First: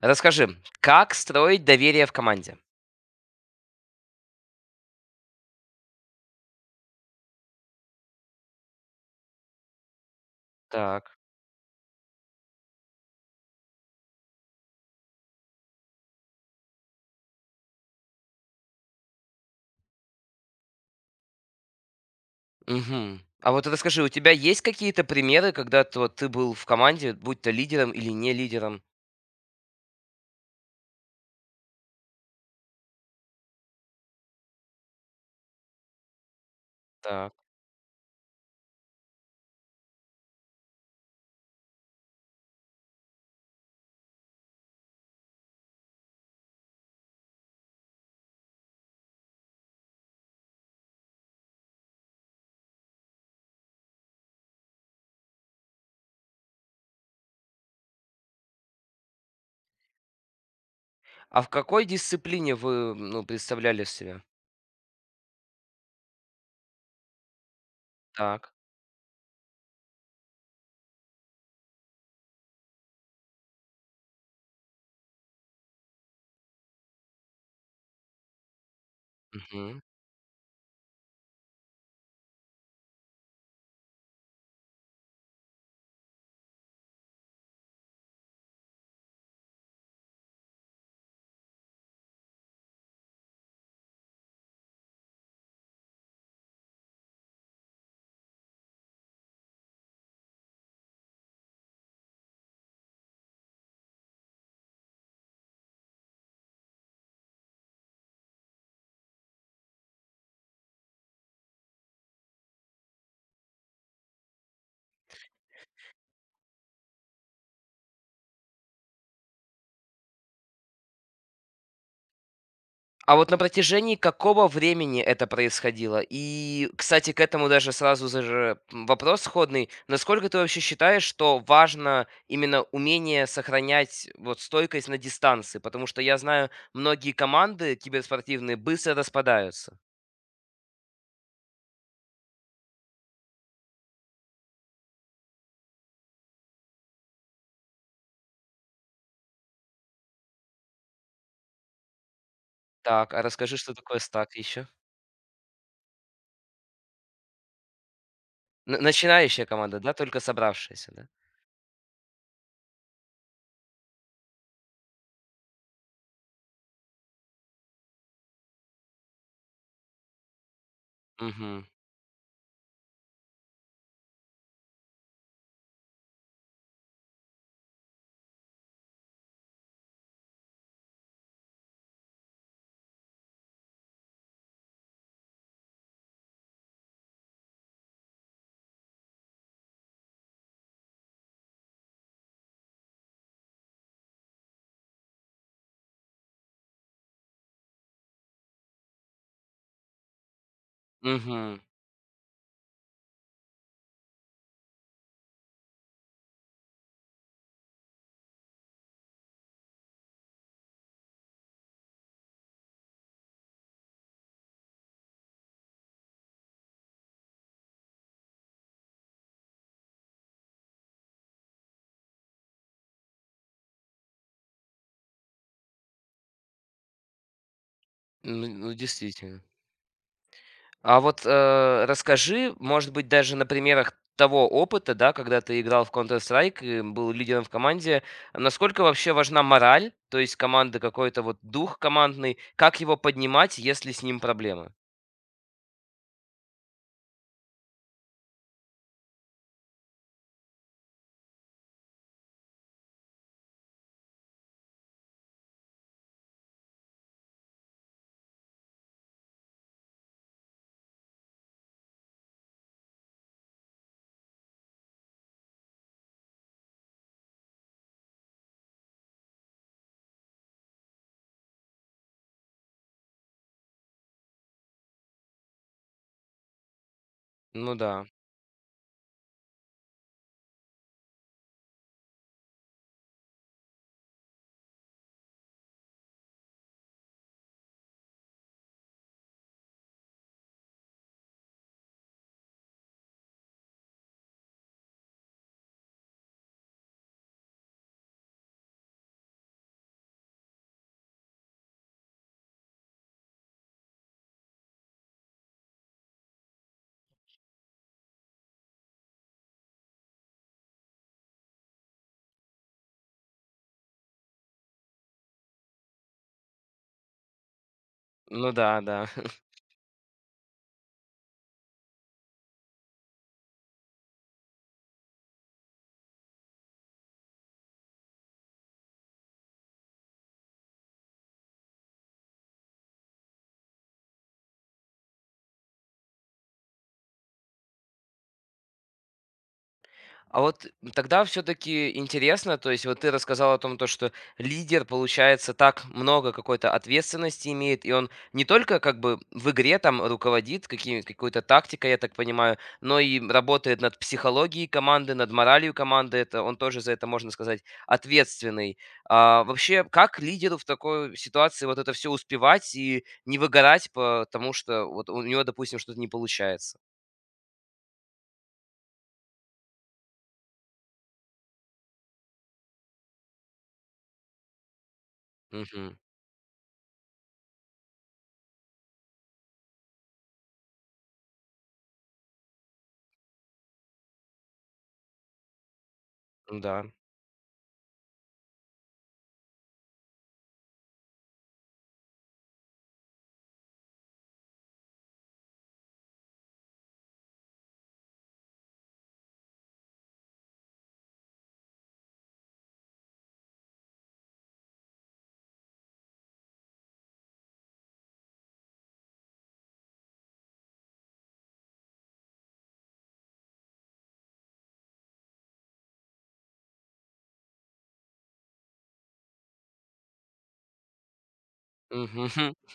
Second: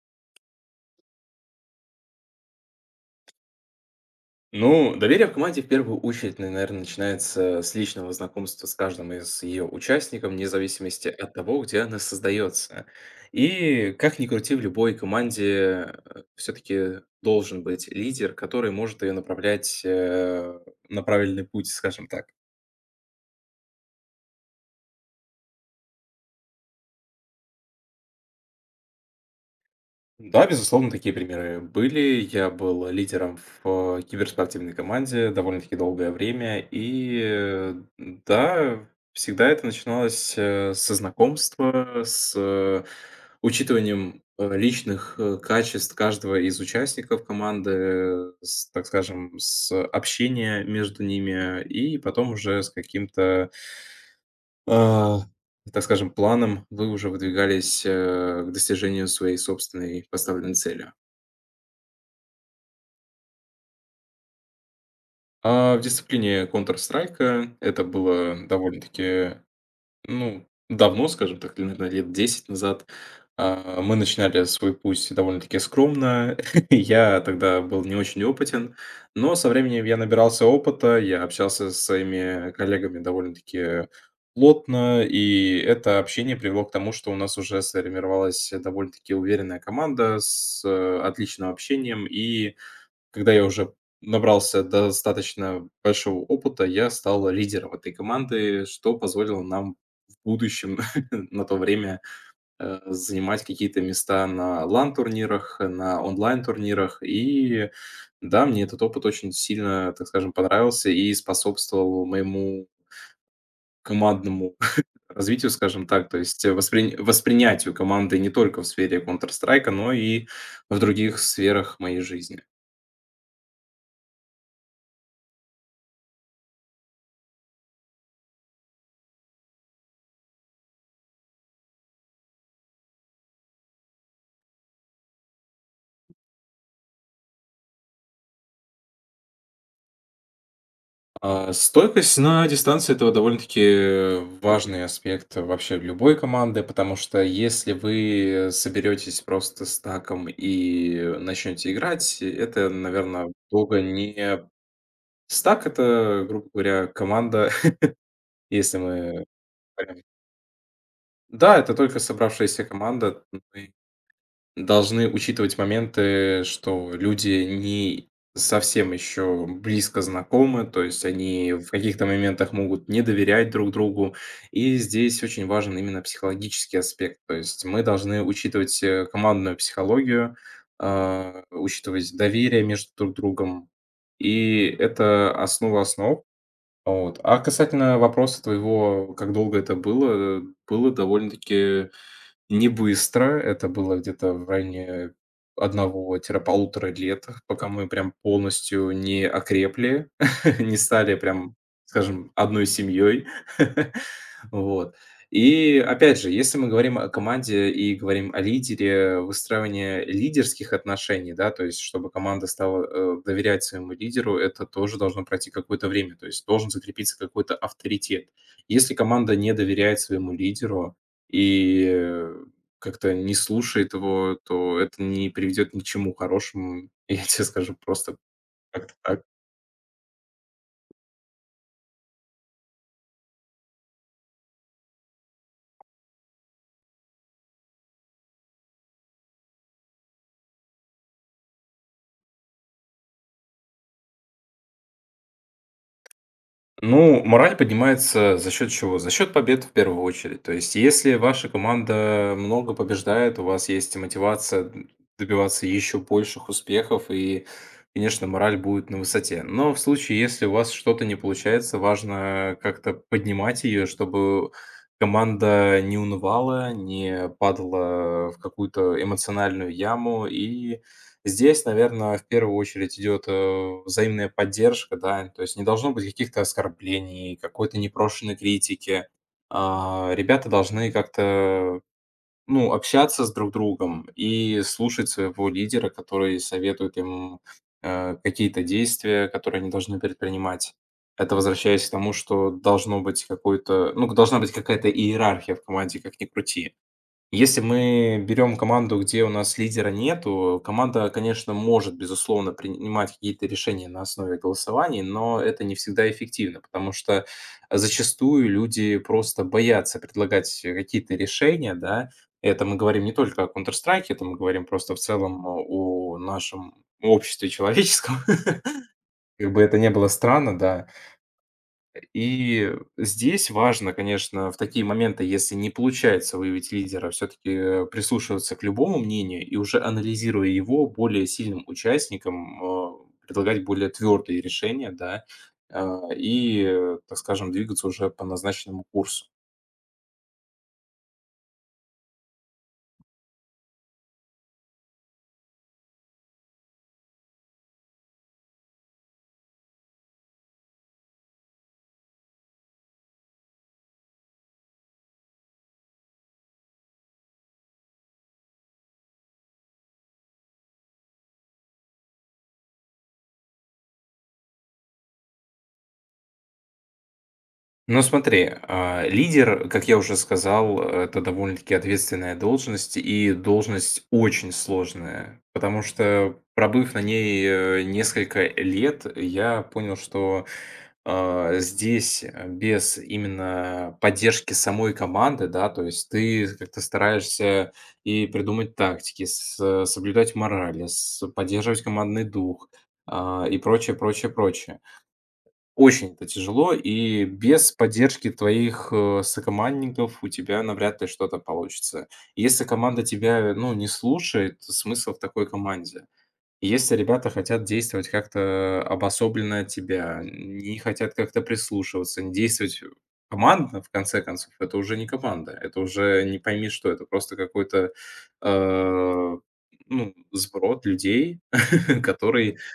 Расскажи, как строить доверие в команде? Ну, доверие в команде в первую очередь, наверное, начинается с личного знакомства с каждым из ее участников, вне зависимости Так. от того, где она создается. И как ни крути, в любой команде все-таки должен быть лидер, который может ее направлять на правильный путь, скажем так. Мгм. А вот расскажи, у тебя есть какие-то примеры, когда т вот ты был в команде, будь то лидером или не лидером? Да, безусловно, такие примеры были. Я был лидером в киберспортивной команде довольно-таки долгое время. И Так. э, да, всегда это начиналось со знакомства, с учитыванием личных качеств каждого из участников команды, с, так скажем, с общения между ними, и потом уже с каким-то а, так скажем, планом вы уже выдвигались, к достижению своей собственной поставленной цели. А в какой дисциплине вы, ну, представляли себя? А в дисциплине «Контр Страйка» это было Так. довольно-таки... Ну, давно, скажем так, наверное, лет 10 назад, мы начинали свой путь довольно-таки скромно. Я тогда был не очень опытен, но со временем я набирался опыта, я общался с своими коллегами довольно-таки плотно, и это общение привело к тому, что у нас уже сформировалась довольно-таки уверенная команда с, отличным общением. И когда я уже набрался достаточно большого опыта, я стал лидером этой команды, что позволило нам в будущем, на то время, занимать какие-то места на лан турнирах, на онлайн-турнирах. И да, мне этот опыт очень сильно, так скажем, понравился и способствовал моему командному развитию, скажем так, то есть, воспринятию команды не только в сфере Counter Strike, но и в других сферах моей жизни. А вот на протяжении какого времени это происходило? И, кстати, к этому даже сразу вопрос сходный. Насколько ты вообще считаешь, что важно именно умение сохранять вот стойкость на дистанции? Потому что я знаю, многие команды киберспортивные быстро распадаются. Стойкость на дистанции — это довольно-таки важный аспект вообще любой команды, потому что если вы соберетесь просто с стаком и начнете играть, это, Так, а наверное, расскажи, что долго такое не... стак еще? Стак — это, грубо говоря, команда, если мы Начинающая команда, да? говорим... Только собравшаяся, да? Да, это только собравшаяся команда. Должны учитывать моменты, что люди не совсем еще близко знакомы, то есть они Угу. в каких-то моментах могут не доверять друг другу. И здесь очень важен именно психологический аспект. То есть мы должны учитывать командную психологию, учитывать доверие между друг другом. И это основа основ. Вот. А касательно вопроса твоего, как долго это было, было довольно-таки не быстро, это было где-то в районе 1 полутора лет, пока мы прям полностью не окрепли, не стали прям, Угу. скажем, одной семьей. Вот. И опять же, если мы говорим о команде и говорим о лидере, выстраивание лидерских отношений, да, то есть чтобы команда стала доверять своему лидеру, это тоже должно пройти какое-то время, то есть должен закрепиться какой-то авторитет. Если команда не доверяет своему лидеру, и, как-то не слушает его, то это не приведет ни к чему хорошему. Я тебе скажу просто Ну, как-то так. действительно. А вот, расскажи, может быть, даже на примерах того опыта, да, когда ты играл в Counter-Strike и был лидером в команде, насколько вообще важна мораль, то есть команды, какой-то вот дух командный, как его поднимать, если с ним проблемы? Ну, мораль поднимается за счет чего? За счет побед в первую очередь. То есть, если ваша команда много побеждает, у вас есть мотивация добиваться еще больших успехов, и, конечно, мораль будет на высоте. Но в случае, если у вас что-то не получается, важно как-то поднимать ее, чтобы команда не унывала, не падала в какую-то эмоциональную яму. И здесь, наверное, в первую очередь идет, взаимная поддержка, да, то есть не должно быть каких-то оскорблений, Ну какой-то да, непрошенной критики. Ребята должны как-то, ну, общаться с друг другом и слушать своего лидера, который советует им, какие-то действия, которые они должны предпринимать. Это возвращаясь к тому, что должно быть какой-то, ну, должна быть какая-то иерархия в команде, как ни крути. Если мы берем команду, где у нас лидера нету, команда, конечно, может, безусловно, принимать какие-то решения на основе голосований, но это не всегда эффективно, потому что зачастую люди просто боятся предлагать какие-то решения, да. Это мы говорим не только о Counter-Strike, это мы говорим просто в целом о нашем обществе человеческом. ну да, да. Как бы это не было странно, да. И здесь важно, конечно, в такие моменты, если не получается выявить лидера, все-таки прислушиваться к любому мнению и уже анализируя его, более сильным участникам предлагать более твердые решения, да, э, так скажем, двигаться уже по назначенному курсу. А вот тогда все-таки интересно, то есть вот ты рассказал о том, то, что лидер, получается, так много какой-то ответственности имеет, и он не только как бы в игре там руководит какой-то тактикой, я так понимаю, но и работает над психологией команды, над моралью команды, это он тоже за это, можно сказать, ответственный. А вообще, как лидеру в такой ситуации вот это все успевать и не выгорать, потому что вот у него, допустим, что-то не получается? Ну смотри, лидер, как я уже сказал, это довольно-таки ответственная должность и должность очень сложная, потому Угу, что пробыв на ней несколько лет, я понял, что здесь без именно поддержки самой команды, да, то есть ты как-то да. стараешься и придумать тактики, соблюдать морали, поддерживать командный дух и прочее, прочее, прочее. Очень это тяжело, и без поддержки твоих, сокомандников у тебя навряд ли что-то получится. Если команда тебя, ну, не слушает, смысл в такой команде? Если ребята хотят действовать как-то обособленно от тебя, не хотят как-то прислушиваться, не действовать командно, в конце концов, это уже не команда, это уже не пойми что, это просто какой-то, э, ну, сброд людей, Мгм. который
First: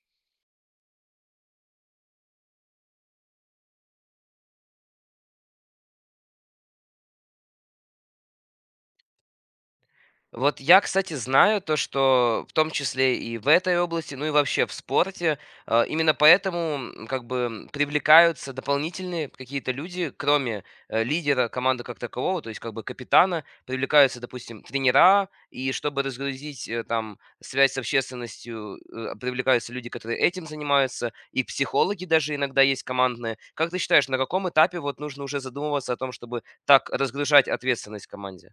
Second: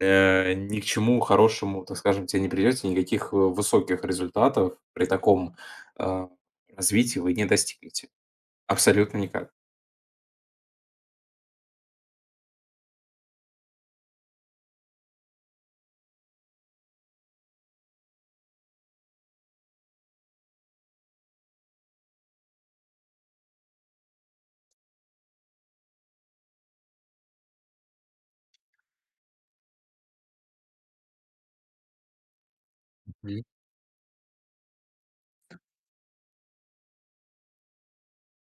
ни к чему хорошему, так скажем, тебе не придете, никаких, высоких результатов при таком, а, развитии вы не достигнете. Абсолютно никак. Вот я, кстати, знаю то, что в том числе и в этой области, ну и вообще в спорте, именно поэтому как бы привлекаются дополнительные какие-то люди, кроме лидера команды как такового, то есть как бы капитана, привлекаются, допустим, тренера, и чтобы разгрузить там связь с общественностью, привлекаются люди, которые этим занимаются, и психологи даже иногда есть командные. Мгм. Как ты считаешь, на каком этапе вот нужно уже задумываться о том, чтобы так разгружать ответственность в команде?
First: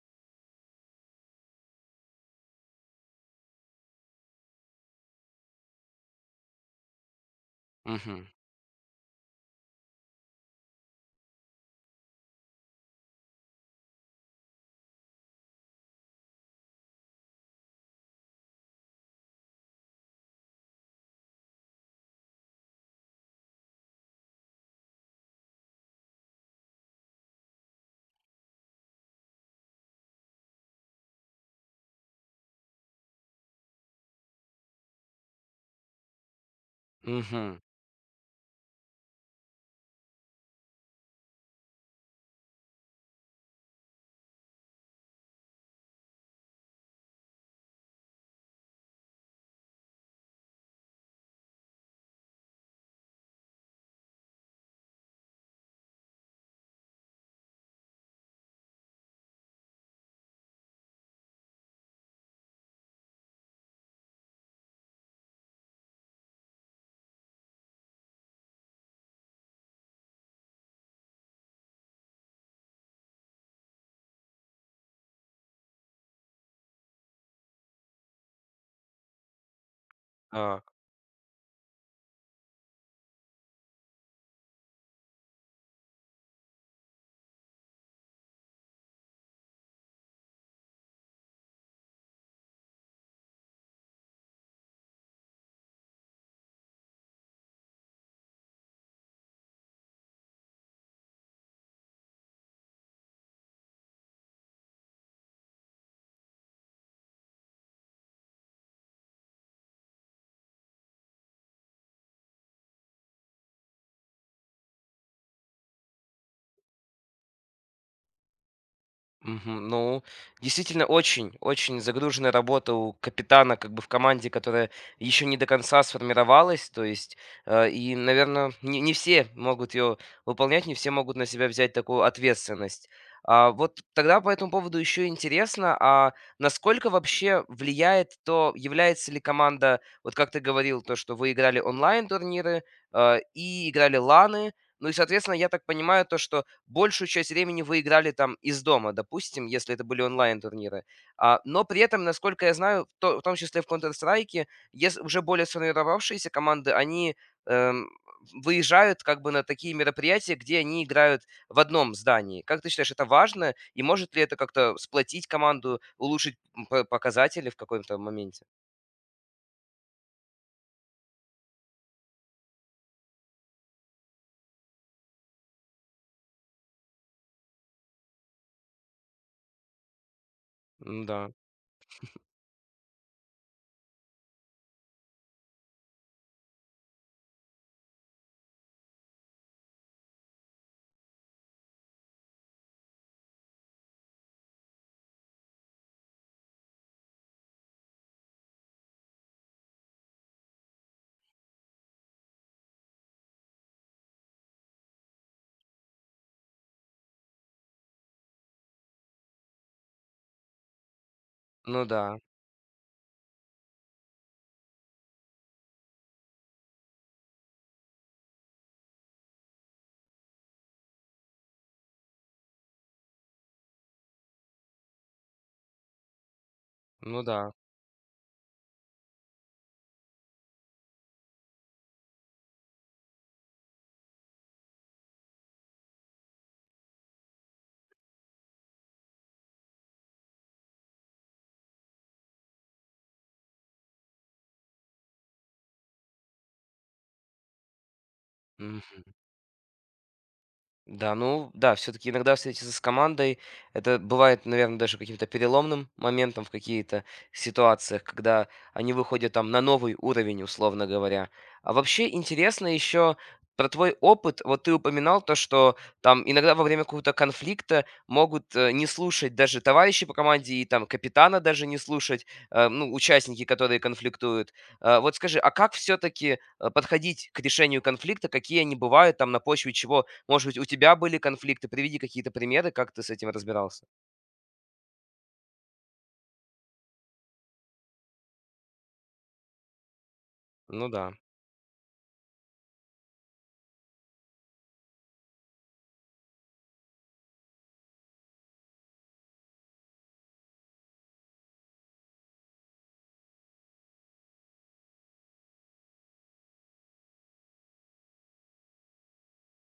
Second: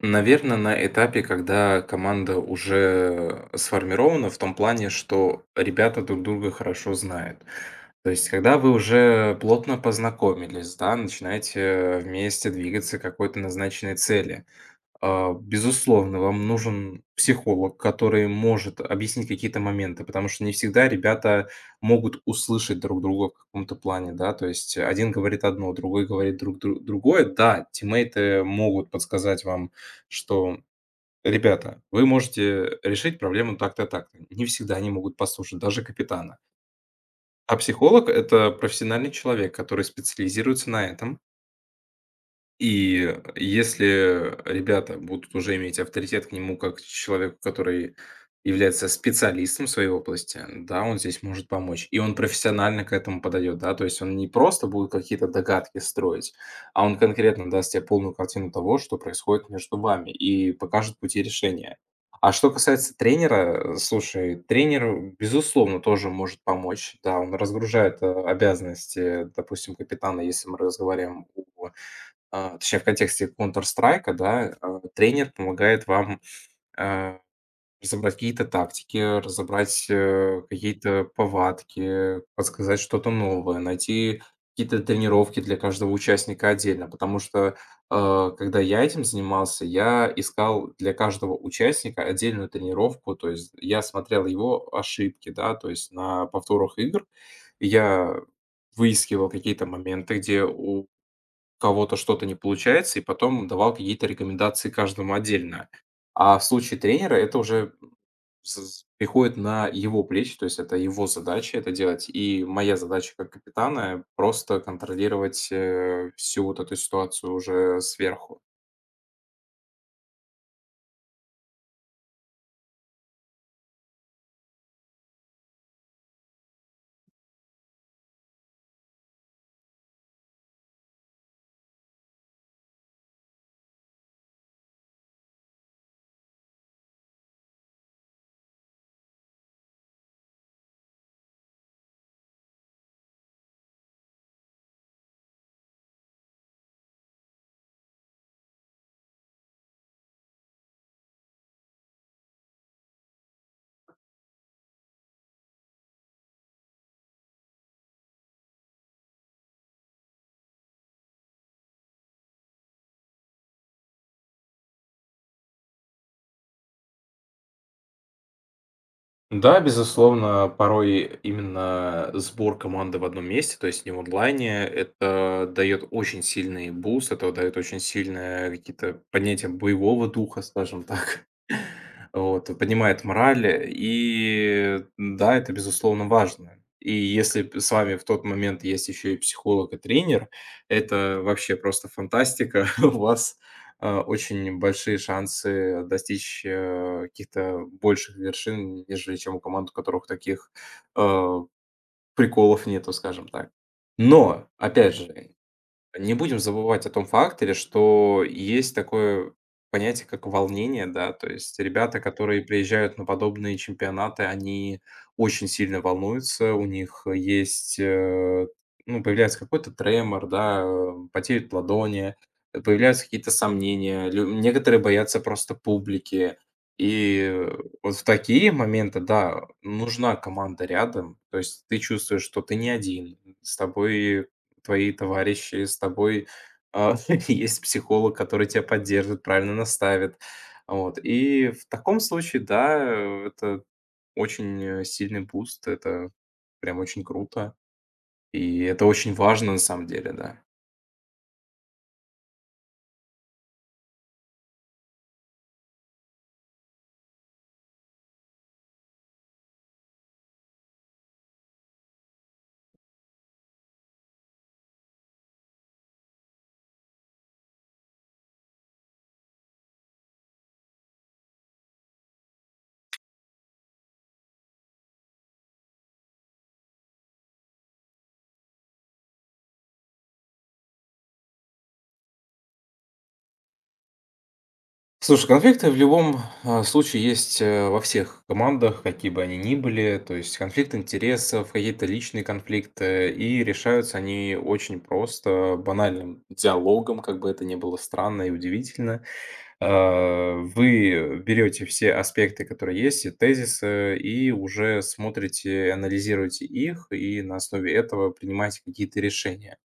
Наверно, на этапе, когда команда уже сформирована в том плане, что ребята друг друга хорошо знают. То Мгм. есть, когда вы уже плотно познакомились, да, начинаете вместе двигаться к какой-то назначенной цели. Безусловно, вам нужен психолог, который может объяснить какие-то моменты, потому что не всегда ребята могут услышать друг друга в каком-то плане, да, то есть один говорит одно, другой говорит другое. Да, тиммейты могут подсказать вам, что ребята, вы можете решить проблему так-то, так-то. Не всегда они могут послушать, даже капитана. А Мгм. психолог — это профессиональный человек, который специализируется на этом, и если ребята будут уже иметь авторитет к нему как к человеку, который является специалистом в своей области, да, он здесь может помочь. И он профессионально к этому подойдет, да, то есть он не просто будет какие-то догадки строить, а он конкретно даст тебе полную картину того, что происходит между вами, и покажет пути решения. А что касается тренера, слушай, тренер, безусловно, тоже может помочь. Да, он разгружает обязанности, допустим, капитана, если мы разговариваем о... А точнее, в контексте Counter Strike, да, тренер помогает вам, э, разобрать какие-то тактики, разобрать, Так. какие-то повадки, подсказать что-то новое, найти какие-то тренировки для каждого участника отдельно. Потому что, когда я этим занимался, я искал для каждого участника отдельную тренировку. То есть я смотрел его ошибки, да, то есть на повторах игр, и я выискивал какие-то моменты, где у кого-то что-то не получается, и потом давал какие-то рекомендации каждому отдельно. А в случае тренера это уже приходит на его плечи, то есть это его задача это делать. И моя задача как капитана просто контролировать всю вот эту ситуацию уже сверху. Мгм. Ну, действительно, очень, очень загруженная работа у капитана, как бы в команде, которая еще не до конца сформировалась. То есть, и, наверное, не все могут ее выполнять, не все могут на себя взять такую ответственность. А вот тогда по этому поводу еще интересно, а насколько вообще влияет то, является ли команда, вот как ты говорил, то, что вы играли онлайн-турниры и играли ланы, ну и, соответственно, я так понимаю, то, что большую часть времени вы играли там из дома, допустим, если это были онлайн-турниры. А, но при этом, насколько я знаю, в том числе в Counter-Strike, есть уже более сформировавшиеся команды, они эм, выезжают как бы на такие мероприятия, где они играют в одном здании. Как ты считаешь, это важно? И может ли это как-то сплотить команду, улучшить показатели в каком-то моменте? Да, безусловно, порой именно сбор команды в одном месте, то есть не в онлайне, это дает очень сильный буст, это дает очень сильное, какие-то поднятие боевого духа, скажем Ну так. Да. Вот, поднимает мораль, и да, это безусловно важно. И если с вами в тот момент есть еще и психолог и тренер, это вообще просто фантастика. У вас очень большие шансы достичь, каких-то больших вершин, нежели чем у команд, у которых таких, э, приколов нету, скажем так. Но, опять же, не будем забывать о том факторе, что есть такое понятие, как волнение, да, то есть Ну ребята, да. которые приезжают на подобные чемпионаты, они очень сильно волнуются, у них есть, ну, появляется какой-то тремор, да, потеют ладони, появляются какие-то сомнения, некоторые боятся просто публики. И Ну да. э, вот в такие моменты, да, нужна команда рядом, то есть ты чувствуешь, что ты не один, с тобой твои товарищи, с тобой, а, есть психолог, который тебя поддержит, правильно наставит. Вот. И в таком случае, да, это очень, сильный буст, это прям очень круто, и это очень важно на самом деле, да. Да, ну да, все-таки иногда встретиться с командой, это бывает, наверное, даже каким-то переломным моментом в какие-то ситуациях, когда они выходят там на новый уровень, условно говоря. А вообще интересно еще про твой опыт. Вот ты упоминал то, что там иногда во время какого-то конфликта могут не слушать даже товарищи по команде и там капитана даже не слушать, ну, участники, которые конфликтуют. Вот скажи, а как все-таки подходить к решению конфликта? Какие они бывают там на почве чего? Может быть, у тебя были конфликты? Приведи какие-то примеры, как ты с этим разбирался. Слушай, конфликты в любом, случае есть, во всех командах, какие бы они ни были. То есть конфликт Ну да. интересов, какие-то личные конфликты, и решаются они очень просто, банальным диалогом, как бы это ни было странно и удивительно. Вы берете все аспекты, которые есть, и тезисы, и уже смотрите, анализируете их, и на основе этого принимаете какие-то решения.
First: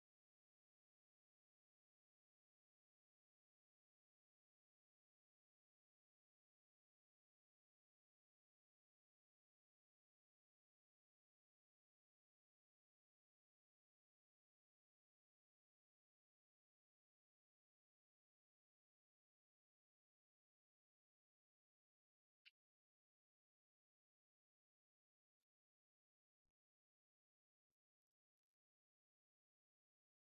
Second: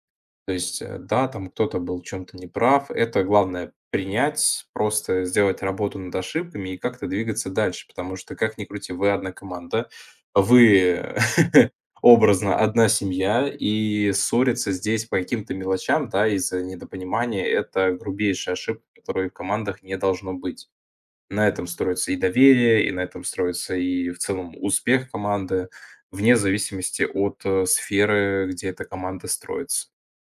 То есть, да, там кто-то был в чем-то неправ, это главное принять, просто сделать работу над ошибками и как-то двигаться дальше, потому что, как ни крути, вы одна команда, вы образно одна семья, и ссориться здесь по каким-то мелочам, да, из-за недопонимания, это грубейшая ошибка, которой в командах не должно быть. На этом строится и доверие, и на этом строится и в целом успех команды, вне зависимости от, сферы, где эта команда строится.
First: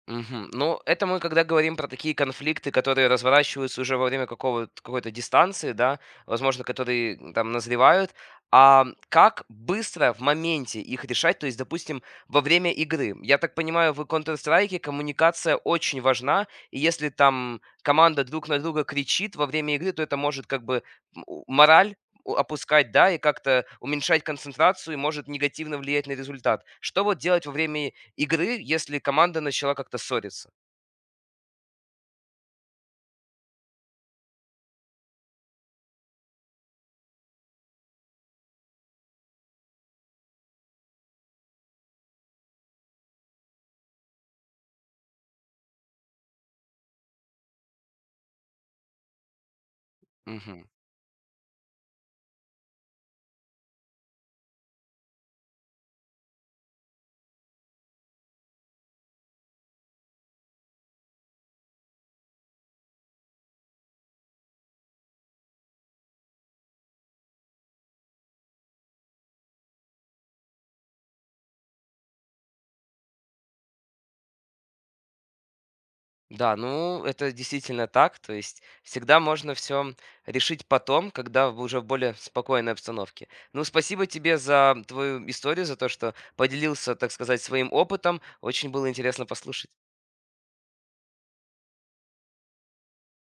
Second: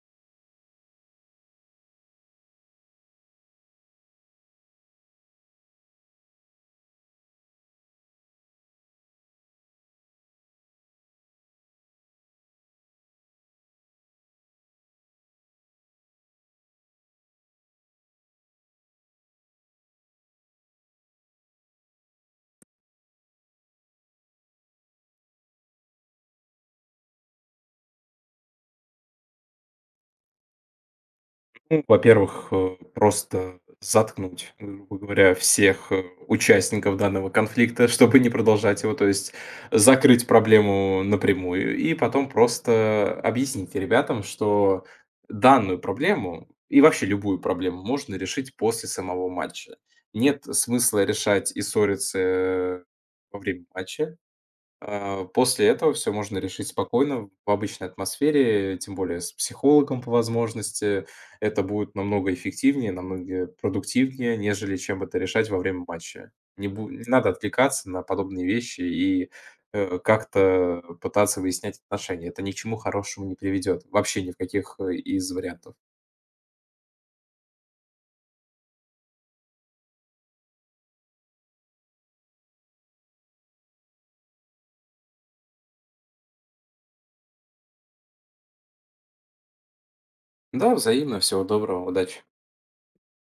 Мгм. Ну, это мы когда говорим про такие конфликты, которые разворачиваются уже во время какого какой-то дистанции, да, возможно, которые там назревают. А как быстро в моменте их решать? То есть, допустим, во время игры. Я так понимаю, в Counter-Strike коммуникация очень важна, и если там команда друг на друга кричит во время игры, то это может как бы мораль опускать, да, и как-то уменьшать концентрацию и может негативно влиять на результат. Что вот делать во время игры, если команда начала как-то ссориться. Ну, во-первых, просто заткнуть, грубо говоря, всех участников данного конфликта, чтобы не продолжать его, то есть закрыть проблему напрямую и потом просто объяснить ребятам, что данную проблему и вообще любую проблему можно решить после самого матча. Нет Мгм. смысла решать и ссориться во время матча, после этого все можно решить спокойно в обычной атмосфере, тем более с психологом по возможности. Это будет намного эффективнее, намного продуктивнее, нежели чем это решать во время матча. Не надо отвлекаться на подобные вещи и, как-то пытаться выяснять отношения. Это ни к чему хорошему не приведет, вообще ни в каких, из вариантов. Да, ну это действительно так. То есть всегда можно все решить потом, когда уже в более спокойной обстановке. Ну, спасибо тебе за твою историю, за то, что поделился, так сказать, своим опытом. Очень было интересно послушать. Да, взаимно. Всего доброго. Удачи.